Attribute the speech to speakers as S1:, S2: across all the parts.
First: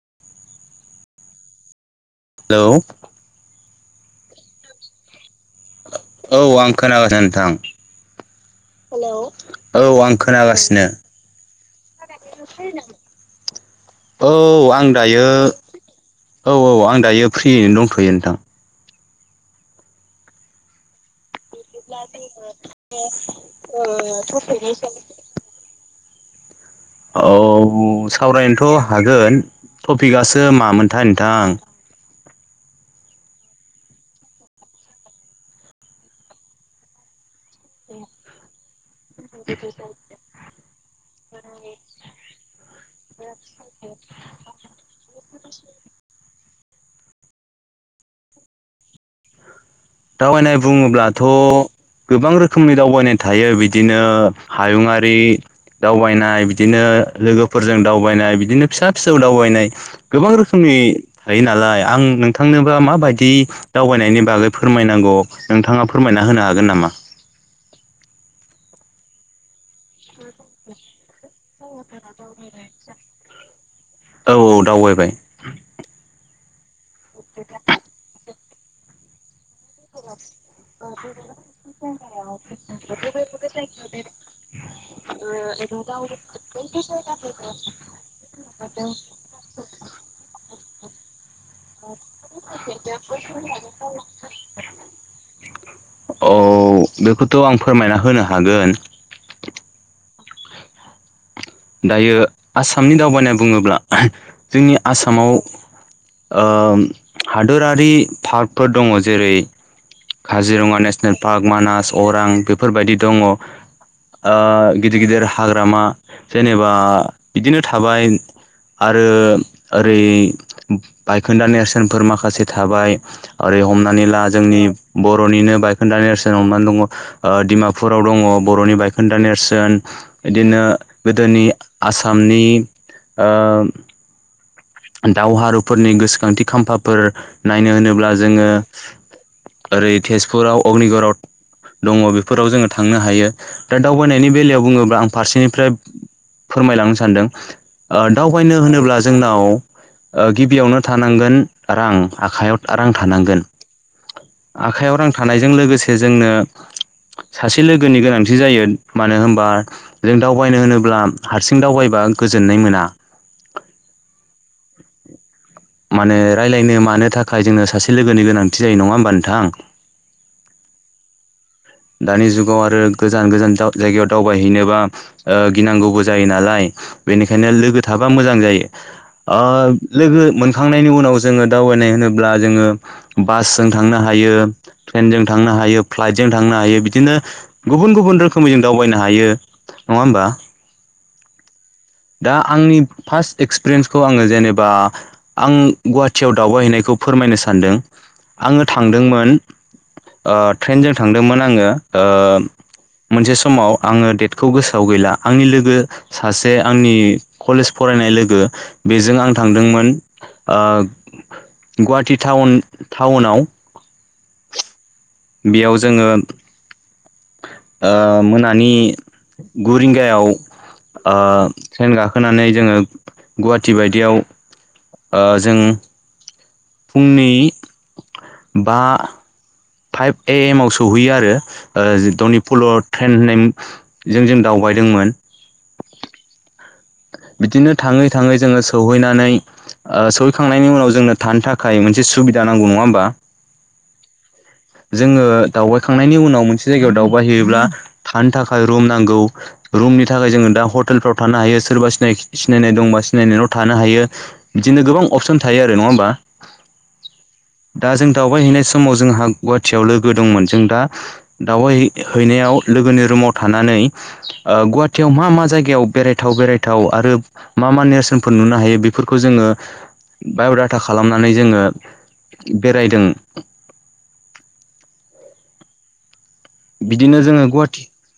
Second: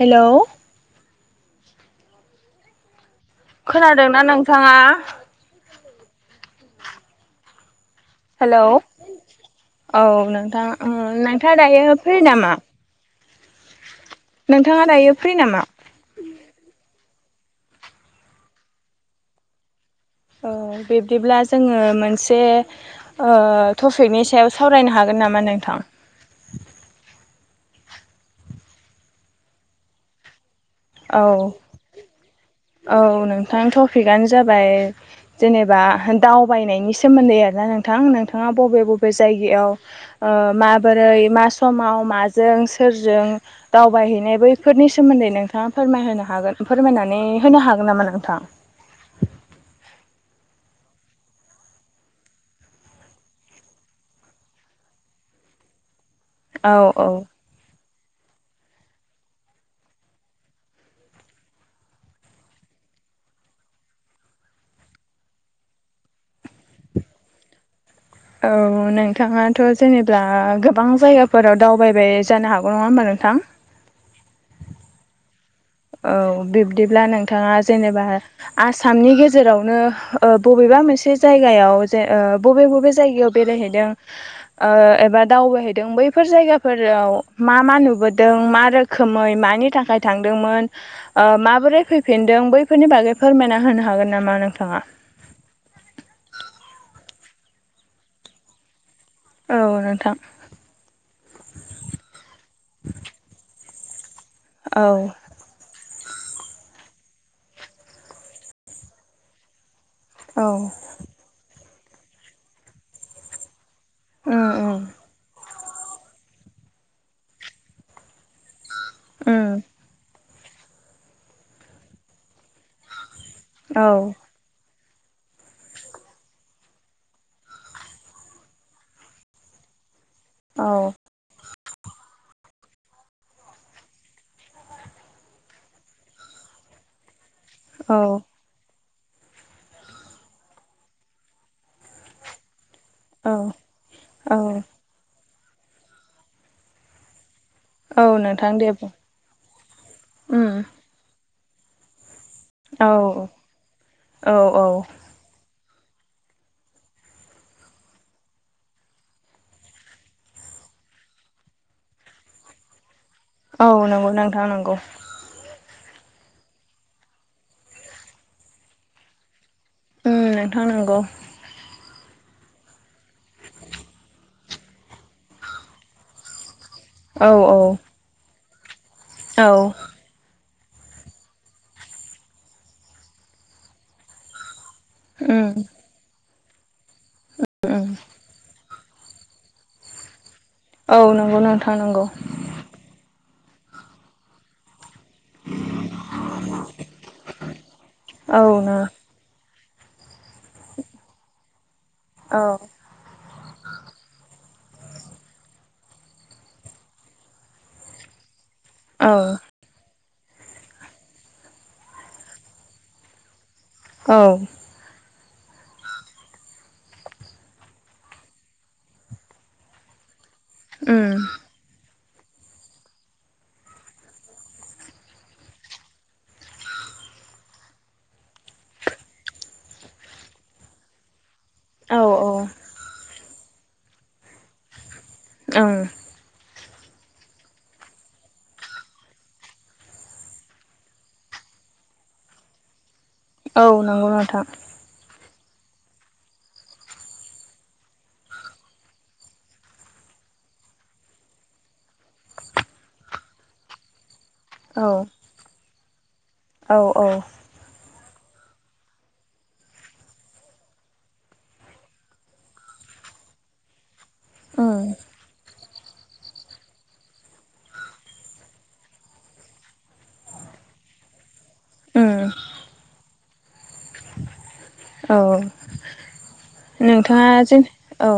S1: हेल'
S2: hello
S1: खोनादोंना नोंथाङा
S2: औ आं खोनागासिनो नोंथां।
S1: हेलौ
S2: हेल औ
S1: औ
S2: आं
S1: नोंथां
S2: खोनागासिनो।
S1: ओ नोंथाङा दायो फ्रि नामा?
S2: औ
S1: नोंथाङा
S2: आं दायो
S1: फ्रि नामा?
S2: औ औ आं दायो फ्रियैनो दंथ'यो नोंथां।
S1: ओ बिब्दिब्ला जोङो मोनसे ओ टपिकनि सायाव सावरायनो हागोन नामा नोंथां।
S2: औ सावरायनोथ' हागोन टपिकयासो मामोनथाय
S1: औ
S2: नोंथां।
S1: औ नोंथां टपिकयानो जाबाय जेनेबा दावबायनायनि सोमोन्दै आरोना नोंथां नोंथाङा बबे बबे बे जायगायाव ओ मा ओरै मा समाव माजों सोरजों दावबायहैनाय बैफोरनि सोमोन्दै नोंथ नोंथाङा फोरमायहोनो हागोन फोरमायनानै होनो हागोन नामा नोंथां?
S2: दावबायनाय बुङोब्लाथ' गोबां रोखोमनि दावबायनाय थायो बिदिनो हायुङारि दावबायनाय
S1: औ
S2: बिदिनो
S1: औ
S2: लोगोफोरजों दावबायनाय बिदिनो फिसा फिसौ दावबायनाय गोबां रोखोमनि थायो नालाय आं नोंथांनोबा माबायदि दावबायनायनि बागै फोरमायनांगौ नोंथाङा फोरमायना होनो हागोन नामा?
S1: औ नोंथाङाथ' जेनेबा गोबां जायगा फोराव दावबायबाय जानो हागौ नङा होमबा नोंथां?
S2: औ औ दावबायबाय।
S1: औ बिब्दिब्ला नोंथाङा जेनेबा आसामनि गेजेराव नो ओ बबेबा मोनसे जायगायाव ओ जे बबे बबे जायगायाव बेरायहैदों ओ एबा दावबायहैदों बैफोर जायगाफोराव मा मा नुबोदों मा रोखोमै मानि नि थाखाय थांदोंमोन। ओ माबोरै फैफिनदों बैफोरनि बागै फोरमायना होनो हागोन नामा नोंथाङा?
S2: औ बेखौथ' आं फोरमायना होनो हागोन।
S1: औ नोंथां।
S2: दायो आसामनि दावबायानाय बुङोब्ला जोंनि
S1: औ
S2: आसामाव ओ हादोरारि पार्कफोर दङ जेरै
S1: औ
S2: काजिरङा नेसनेल पार्क मानास अरां बेफोरबायदि दङ ओ
S1: उम उम
S2: गिदिर गिदिर हाग्रामा जेनेबा बिदिनो थाबाय आरो
S1: उम
S2: ओरै बायखोन्दा नेरसोनफोर माखासे थाबाय ओरै
S1: औ
S2: हमनानै ला जोंनि बर'निनो बायखोन्दा नेरसोन हमनानै दङ ओ डिमापुराव दङ बर'नि बायखोन्दा नेरसोन। बिदिनो
S1: औ
S2: गोदोनि आसामनि ओ दावहारुफोरनि गोसोखांथि खाम्फाफोर नायनो
S1: औ
S2: होनोब्ला जोङो ओरै तेजपुराव अग्निगरआव दङ बेफोराव जोङो थांनो हायो
S1: औ
S2: दा दावबायनायनि
S1: औ
S2: बेलायाव बुङोब्ला आं फारसेनिफ्राय फोरमायलांनो सानदों
S1: औ
S2: ओ
S1: नोंथां
S2: दावबायनो
S1: दे बुं
S2: होनोब्ला जोंनाव ओ
S1: उम
S2: गिबियावनो थानांगोन रां। आखायाव रां
S1: औ
S2: थानांगोन
S1: औ औ
S2: आखाइयाव रां थानायजों लोगोसे जोंनो सासे लोगोनि गोनांथि जायो मानो होनबा जों दावबायनो होनोब्ला हारसिं दावबायबा गोबां गोजोननाय मोना।
S1: औ नंगौ नोंथां नंगौ।
S2: माने रायलायनो मानो थाखाय जोंनो सासे लोगोनि गोनांथि जायो नङा होमबा नोंथां?
S1: उम नोंथां नांगौ।
S2: दानि जुगाव आरो गोजान गोजान जायगायाव दावबायहैनोबा ओ गिनांगौबो जायो नालाय।
S1: औ
S2: बेनिखायनो
S1: औ
S2: लोगो थाबा मोजां जायो ओ
S1: औ
S2: लोगो मोन थांखांनायनि उनाव जोङो दावबायनाय होनोब्ला जोङो बासजों थांनो हायो ट्रेनजों
S1: उम
S2: थांनो हायो फ्लाइटजों थांनो हायो बिदिनो
S1: उम
S2: गुबुन गुबुन रोखोमै जों दावबायनो हायो नङा होमबा?
S1: औ नंगौनो।
S2: दा आंनि फार्स्ट एक्सपिरियेन्सखौ आङो जेनेबा आं गुवाहाटियाव दावबायहैनायखौ फोरमायनो सानदों
S1: औ
S2: आङो
S1: नो
S2: थांदोंमोन ओ ट्रेनजों थांदोंमोन आङो ओ
S1: औ
S2: मोनसे समाव आङो डेटखौ गोसोआव गैला आंनि लोगो सासे आंनि कलेज फरायनाय लोगो
S1: औ
S2: बेजों आं थांदोंमोन। गुवाहाटि टाउन टाउनाव-
S1: औ
S2: बेयाव जोङो ओ मोनानि गु रिंगायाव
S1: उम
S2: ओ ट्रेन गाखो होनानै जोङो गुवाहाटि बायदियाव ओ जों फुंनि बा फाइभ ए एम आव सौहैयो आरो-
S1: औ
S2: ओ धनिपुल' ट्रेन होननायजों जों दावबायदोंमोन।
S1: ओं।
S2: बिदिनो थाङै! थाङै जोङो सहैनानै,, ओ सहैखांनायनि उनाव जोंनो थानो थाखाय मोनसे सुबिदा नांगौ नङा होमबा?
S1: औ नंगौ नोंथां।
S2: जोङो दावबायखांनायनि उनाव मोनसे जायगायाव दावबाय हैैयोब्ला थानो थाखाय रुम नांगौ रुमनि थाखाय जोङो दा हटेलफ्राव थानो हायो- सोरबा सिनाखि सिनायनाय दंबा सिनायनायाव थानो हायो बिदिनो
S1: औ
S2: गोबां अपसन थायो आरो नङा होमबा।
S1: औ औ।
S2: दा जों दावबाय हैनाय समाव जोंहा गुवाहाटियाव लोगो दंमोन जों दा दावबाय हैनायाव लोगोनि रुमाव थानानै
S1: उम
S2: गुवाहाटियाव मा मा जायगायाव बेरायथाव- बेरायथाव- औ आरो मा मा नेरसोन नुनो हायो बेफोरखौ जोङो बाय'डाटा खालामनानै जोङो
S1: उम
S2: बेरायदों,,
S1: औ
S2: बिदिनो
S1: नोंथाङा
S2: जोङो
S1: जेन
S2: गुवाहाटि
S1: औ।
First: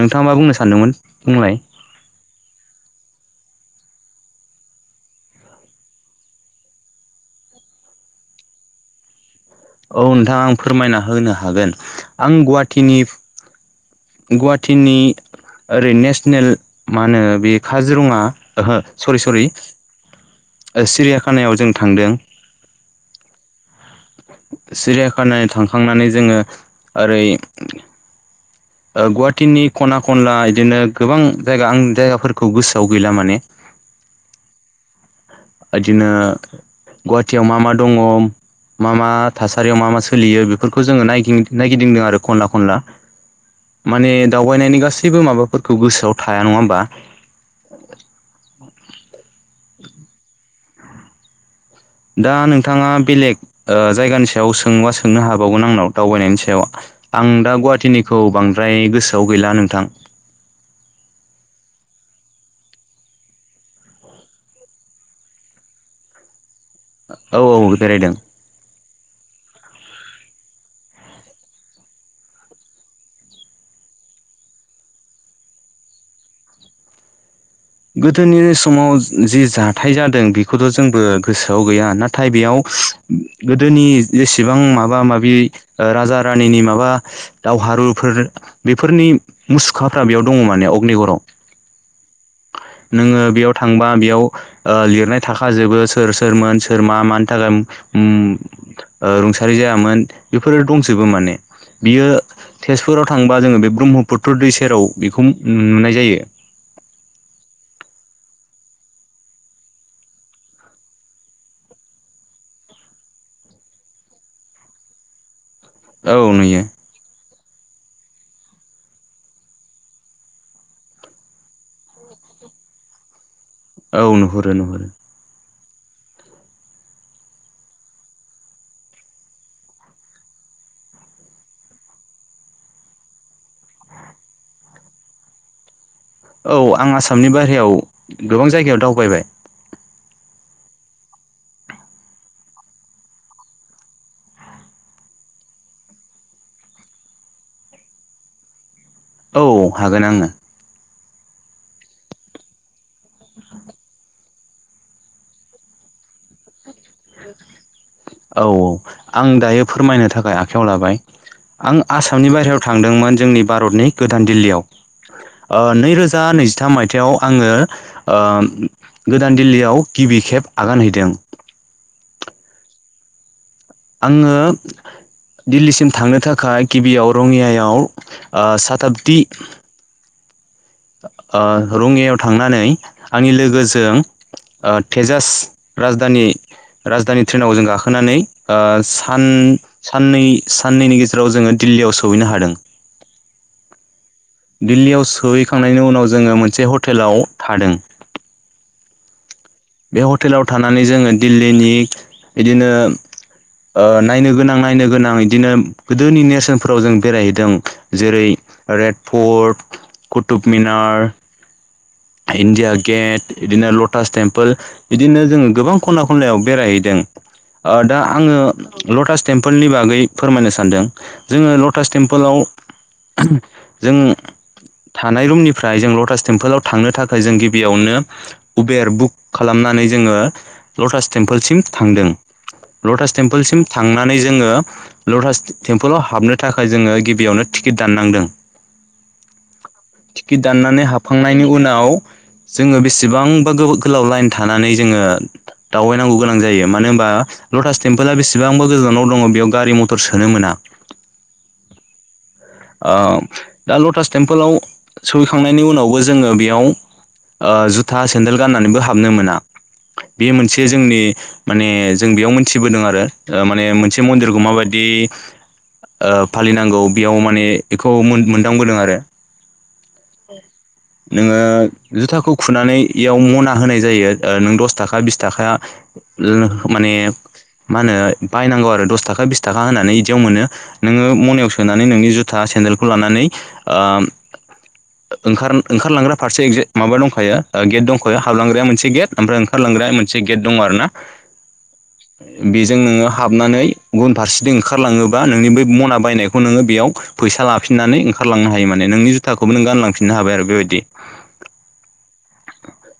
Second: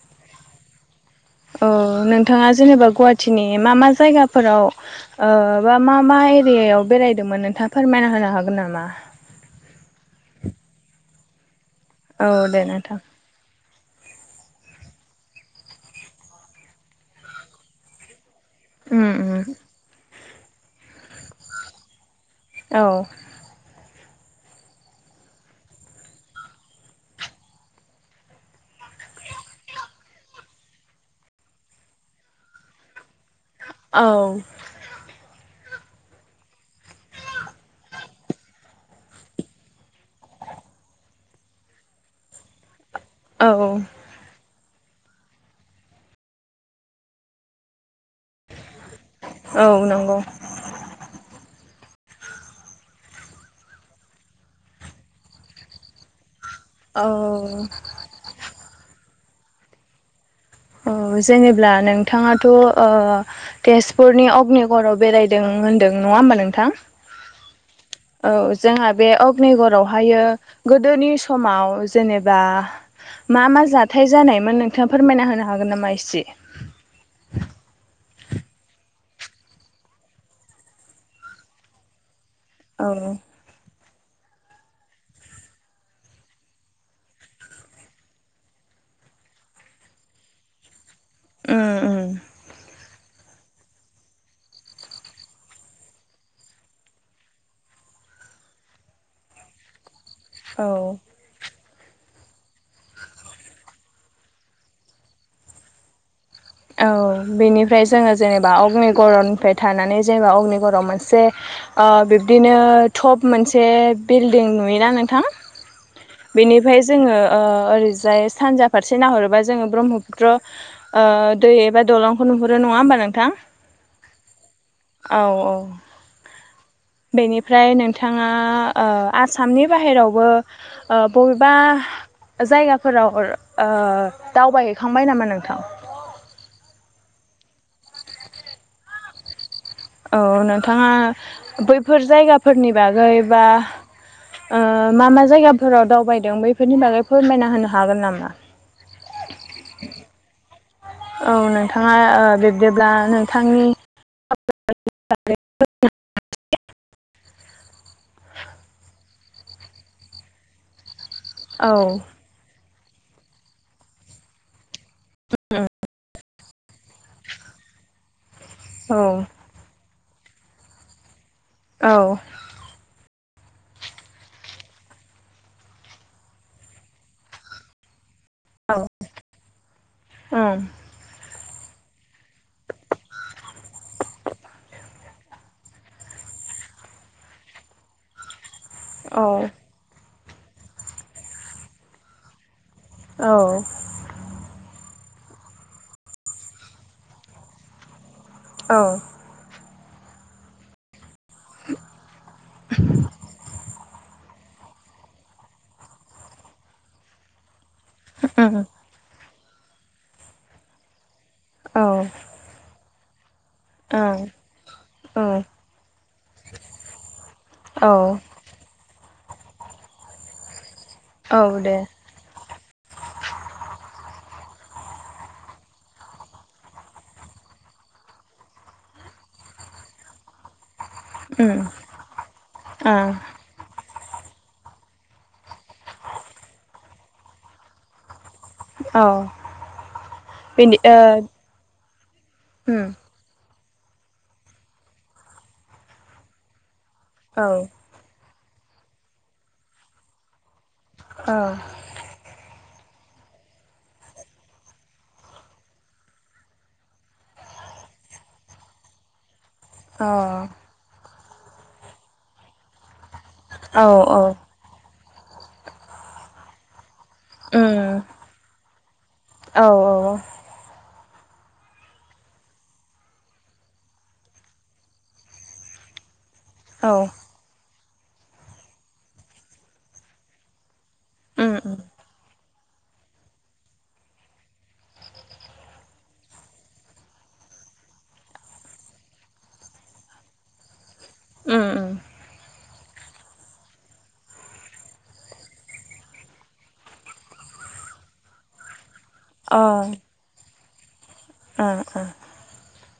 S2: नोंथाङा मा बुंनो सानदोंमोन? बुंलाय
S1: अ नोंथाङा जेनेबा गुवाहाटिनि मा मा? जायगाफोराव बा मा मा एरियायाव बेरायदोंमोन नोंथाङा फोरमायना होनो हागोन नामा?
S2: औ नोंथां आं फोरमायना होनो हागोन
S1: औ
S2: आं
S1: दे नोंथां
S2: गुवाहाटिनि- गुवाहाटिनि ओरै नेसनेल मा होनो बे काजिरङा ओहो
S1: उम
S2: सरि
S1: उम
S2: सरि सिरियाखानायाव जों थांदों।
S1: औ!
S2: सिरियाखाना थांखांनानै जोङो ओरै-
S1: [inaudible]
S2: गुवाहाटिनि खना खनला बिदिनो गोबां जायगा आं जायगाफोरखौ गोसोआव गैला माने-
S1: औ!
S2: बिदिनो गुवाहाटियाव मा मा दङ- मा मा थासारियाव मा मा सोलियो बेफोरखौ जोङो नायगिदिंदों आरो खनला खनला
S1: औ
S2: माने दावबायनायनि- गासैबो माबाफोरखौ गोसोआव थाया नङा होमबा?
S1: औ नंगौ!
S2: दा नोंथाङा बेलेग जायगानि सायाव सोंङोबा सोंनो हाबावगोन आंनाव दावबायनायनि सायाव-
S1: औ
S2: व आं दा गुवाहाटिनिखौ बांद्राय गोसोआव गैला नोंथां।
S1: ओ जेनेब्ला नोंथाङाथ' तेजपुरनि अग्निगड़आव बेरायदों- नों होनदों नङा होमबा नोंथां?
S2: औ बेरायदों
S1: औ जोंहा बे औ कनिगरावहायो गोदोनि समाव जेनेबा- मा मा जाथाय जानायमोन नोंथाङा फोरमायना होनो हागोन नामा इसे?
S2: गोदोनि समाव जि जाथाय जादों बेखौथ' जोंबो गोसोआव गैया नाथाय- नाथाय बेयाव
S1: औ उम
S2: गोदोनि जेसेबां माबा! माबि राजा -रानिनि माबा दावहारुफोर बेफोरनि,, मुसुखाफोरा बेयाव दङ माने अग्निग़ाव-
S1: उम
S2: नोङो बेयाव थांबा बेयाव लिरनाय थाखाजोबो सोर सोरमोन सोर मा मानि थाखाय- रुंसारि जायामोन बेफोरो
S1: औ
S2: दंजोबो माने- बियो तेजपुराव थांबा जोङो बे ब्रह्मपुत्र दै सेराव बेखौ नुनाय जायो।
S1: औ बेनिफ्राय जोङो जेनेबा अग्निगऱनिफ्राय थानानै जेनेबा अग्निगऱआव मोनसे- आ बिब्दिनो टप मोनसे बिल्डिं नुयोना नोंथां?
S2: औ नुयो
S1: बिनिफाय जोङो ओ ओरैजाय सानजा फारसे नाहरोबा जोङो ब्रह्मपुत्र ओ दै एबा दलंखौ नुहरो नङा होमबा नोंथां?
S2: औ नुहुरो नुहुरो।
S1: औ [inaudible] बेनिफ्राय नोंथाङा ओ आसामनि बाहेरावबो ओ बबेबा [unintelligible] जायगाफोराव [unintelligible] ओ दावबायहैखांबाय नामा नोंथां?
S2: औ आं आसामनि बाहेरायाव गोबां जायगायाव दावबायबाय
S1: औ नोंथाङा बैफोर जायगाफोरनि बागै बा ओ मा मा जायगाफोराव दावबायदों बैफोरनि बागै फोरमायना होनो हागोन नामा?
S2: औ हागोन आङो
S1: औ नोंथाङा बिब्दिब्ला नोंथांनि [unintelligible]
S2: औ औ आं दायो फोरमायनो थाखाय आखाइायाव लाबाय
S1: औ
S2: आं आसामनि बायहेरायाव थांदोंमोन जोंनि भारतनि गोदान दिल्लीयाव ओ नैरोजा नैजिथाम मायथाइाव आङो ओ
S1: औ
S2: गोदान दिल्लीयाव गिबि खेब आगान हैदों
S1: औ
S2: आङो दिल्लीसिम थांनो थाखाय गिबियाव रङियायाव ओ साताब्दि
S1: ओम
S2: ओ रङियायाव थांनानै आंनि लोगोजों ओ थेजास राजधानि राजधानि ट्रेनाव जों गाखोनानै आ‌ सान
S1: औ
S2: साननै साननैनि गेजेराव जोङो दिल्लीयाव सहैनो हादों
S1: औ
S2: दिल्लीयाव सोहैखांनायनि उनाव जोङो मोनसे हटेलाव थादों
S1: औ
S2: बे हटेलाव थानानै जोङो दिल्लीनि इदिनो ओ नायनो गोनां नायनो गोनां इदिनो गोदोनि नेेरसोनफोराव जों बेरायहैदों जेरै
S1: ओम
S2: रेड फर्ट कुतुब मिनार
S1: औ
S2: इन्डिया गेत इदिनो लटास
S1: ओं
S2: टेम्पोल बिदिनो
S1: ओं
S2: जोङो गोबां खना खनलायाव बेरायहैदों ओ
S1: औ
S2: दा आङो लटास टेम्पोलनि बागै फोरमायनो सानदों
S1: औ
S2: जोङो
S1: दे
S2: लटास टेम्पोलाव [unintelligible] जों थानाय रुमनिफ्राय जों लटास टेमपोलाव थांनो थाखाय जों गिबियावनो उबेर बुक खालामनानै जोङो लटास टेम्पोलसिम
S1: ओम
S2: थांदों लटास
S1: ओं
S2: टेम्पोलसिम था थांनानै जोङो लटास टेम्पोलाव हाबनो थाखाय जोङो गिबियावनो टिकिट दाननांदों
S1: औ [inaudible] बिनि ओ
S2: नि उनाव जोङो
S1: ओम
S2: बेसेबांबा गोबाव गोलाव लाइन थानानै जोङो दावबायनांगौ गोनां जायो मानो होनबा
S1: औ
S2: लटास टेमपला बेसे बेसेबांबो गोजानाव दङ बेयाव गारि मथर सोनो मोना
S1: औ
S2: ओ दा लटास टेम्पोलाव सहैखांनायनि उनावबो जोङो बेयाव ओ जुथा सेन्देल गाननानैबो हाबनो मोना
S1: अ
S2: बेयो मोनसे जोंनि माने जों बेयाव मोनथिबोदों आरो ओ माने मोनसे
S1: औ औ
S2: मन्दिरखौ माबायदि ओ फालिनांगौ बेयाव माने इखौ
S1: ओम
S2: मोन मोनदां बोदों आरो
S1: औ
S2: नोङो जुथाखौ खुनानैयाव इआव मना होनाय जायो नों दस थाखा बिस थाखा ओ
S1: औ
S2: माने
S1: ओम
S2: मा होनो बायनांगौ आरो दसथाखा बिस थाखा होननानै इदियाव मोनो नोङो मनायाव
S1: ओम
S2: सोनानै नोंनि जुथा सेन्देलखौ लानानै ओम ओंखार नो ओंखारलांग्रा फारसे माबा दंखायो गेट दंखायो हाबलांग्राया मोनसे गेट ओमफ्राय ओंखारलां मोनसे गेट दङ आरो ना
S1: उम उम
S2: जों नोङो हाबनानै गुबुन फारसेथिं ओंखारलाङोबा नोंनि बे मना बायनायखौ नोङो बेयाव फैसा लाफिनानै ओंखारलांनो हायो माने नोंनि जुथाखौबो नों गानलांफिननो हाबाय आरो बेबायदि
S1: ओ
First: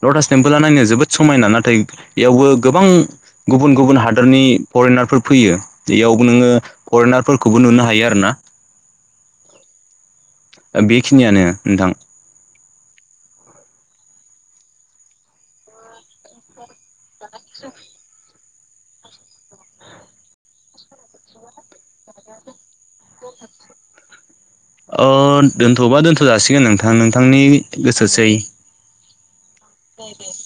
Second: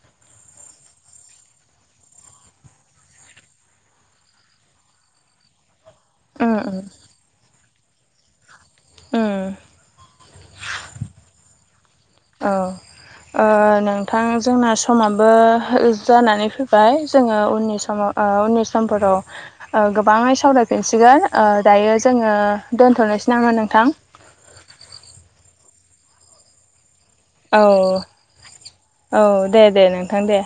S2: लटास टेम्पोल नायनो जोबोद समायना नाथाय इयावबो गोबां गुबुन गुबुन हादरनि फरेनारफोर फैयो बेयावबो
S1: ओम
S2: नोङो
S1: ओम
S2: फरेनारफोरखौबो नुनो हायो आरो ना
S1: ओ
S2: ओ बेखिनियानो नोंथां
S1: औ ओ नोंथां जोंना समाबो जानानै फै ओमफ्राय जोङो उननिस समाव ओ उननि सम समफोराव ओ गोबाङै सावरायफिनसिगोन ओ दायो जोंङो। दोन्थ'नोसै नामा नोंथां
S2: ओ दोनथ'बा दोनथ' जासिगोन नोंथां ओ नोंथांनि
S1: औ
S2: गोसोसै
S1: औ दे दे नोंथां दे।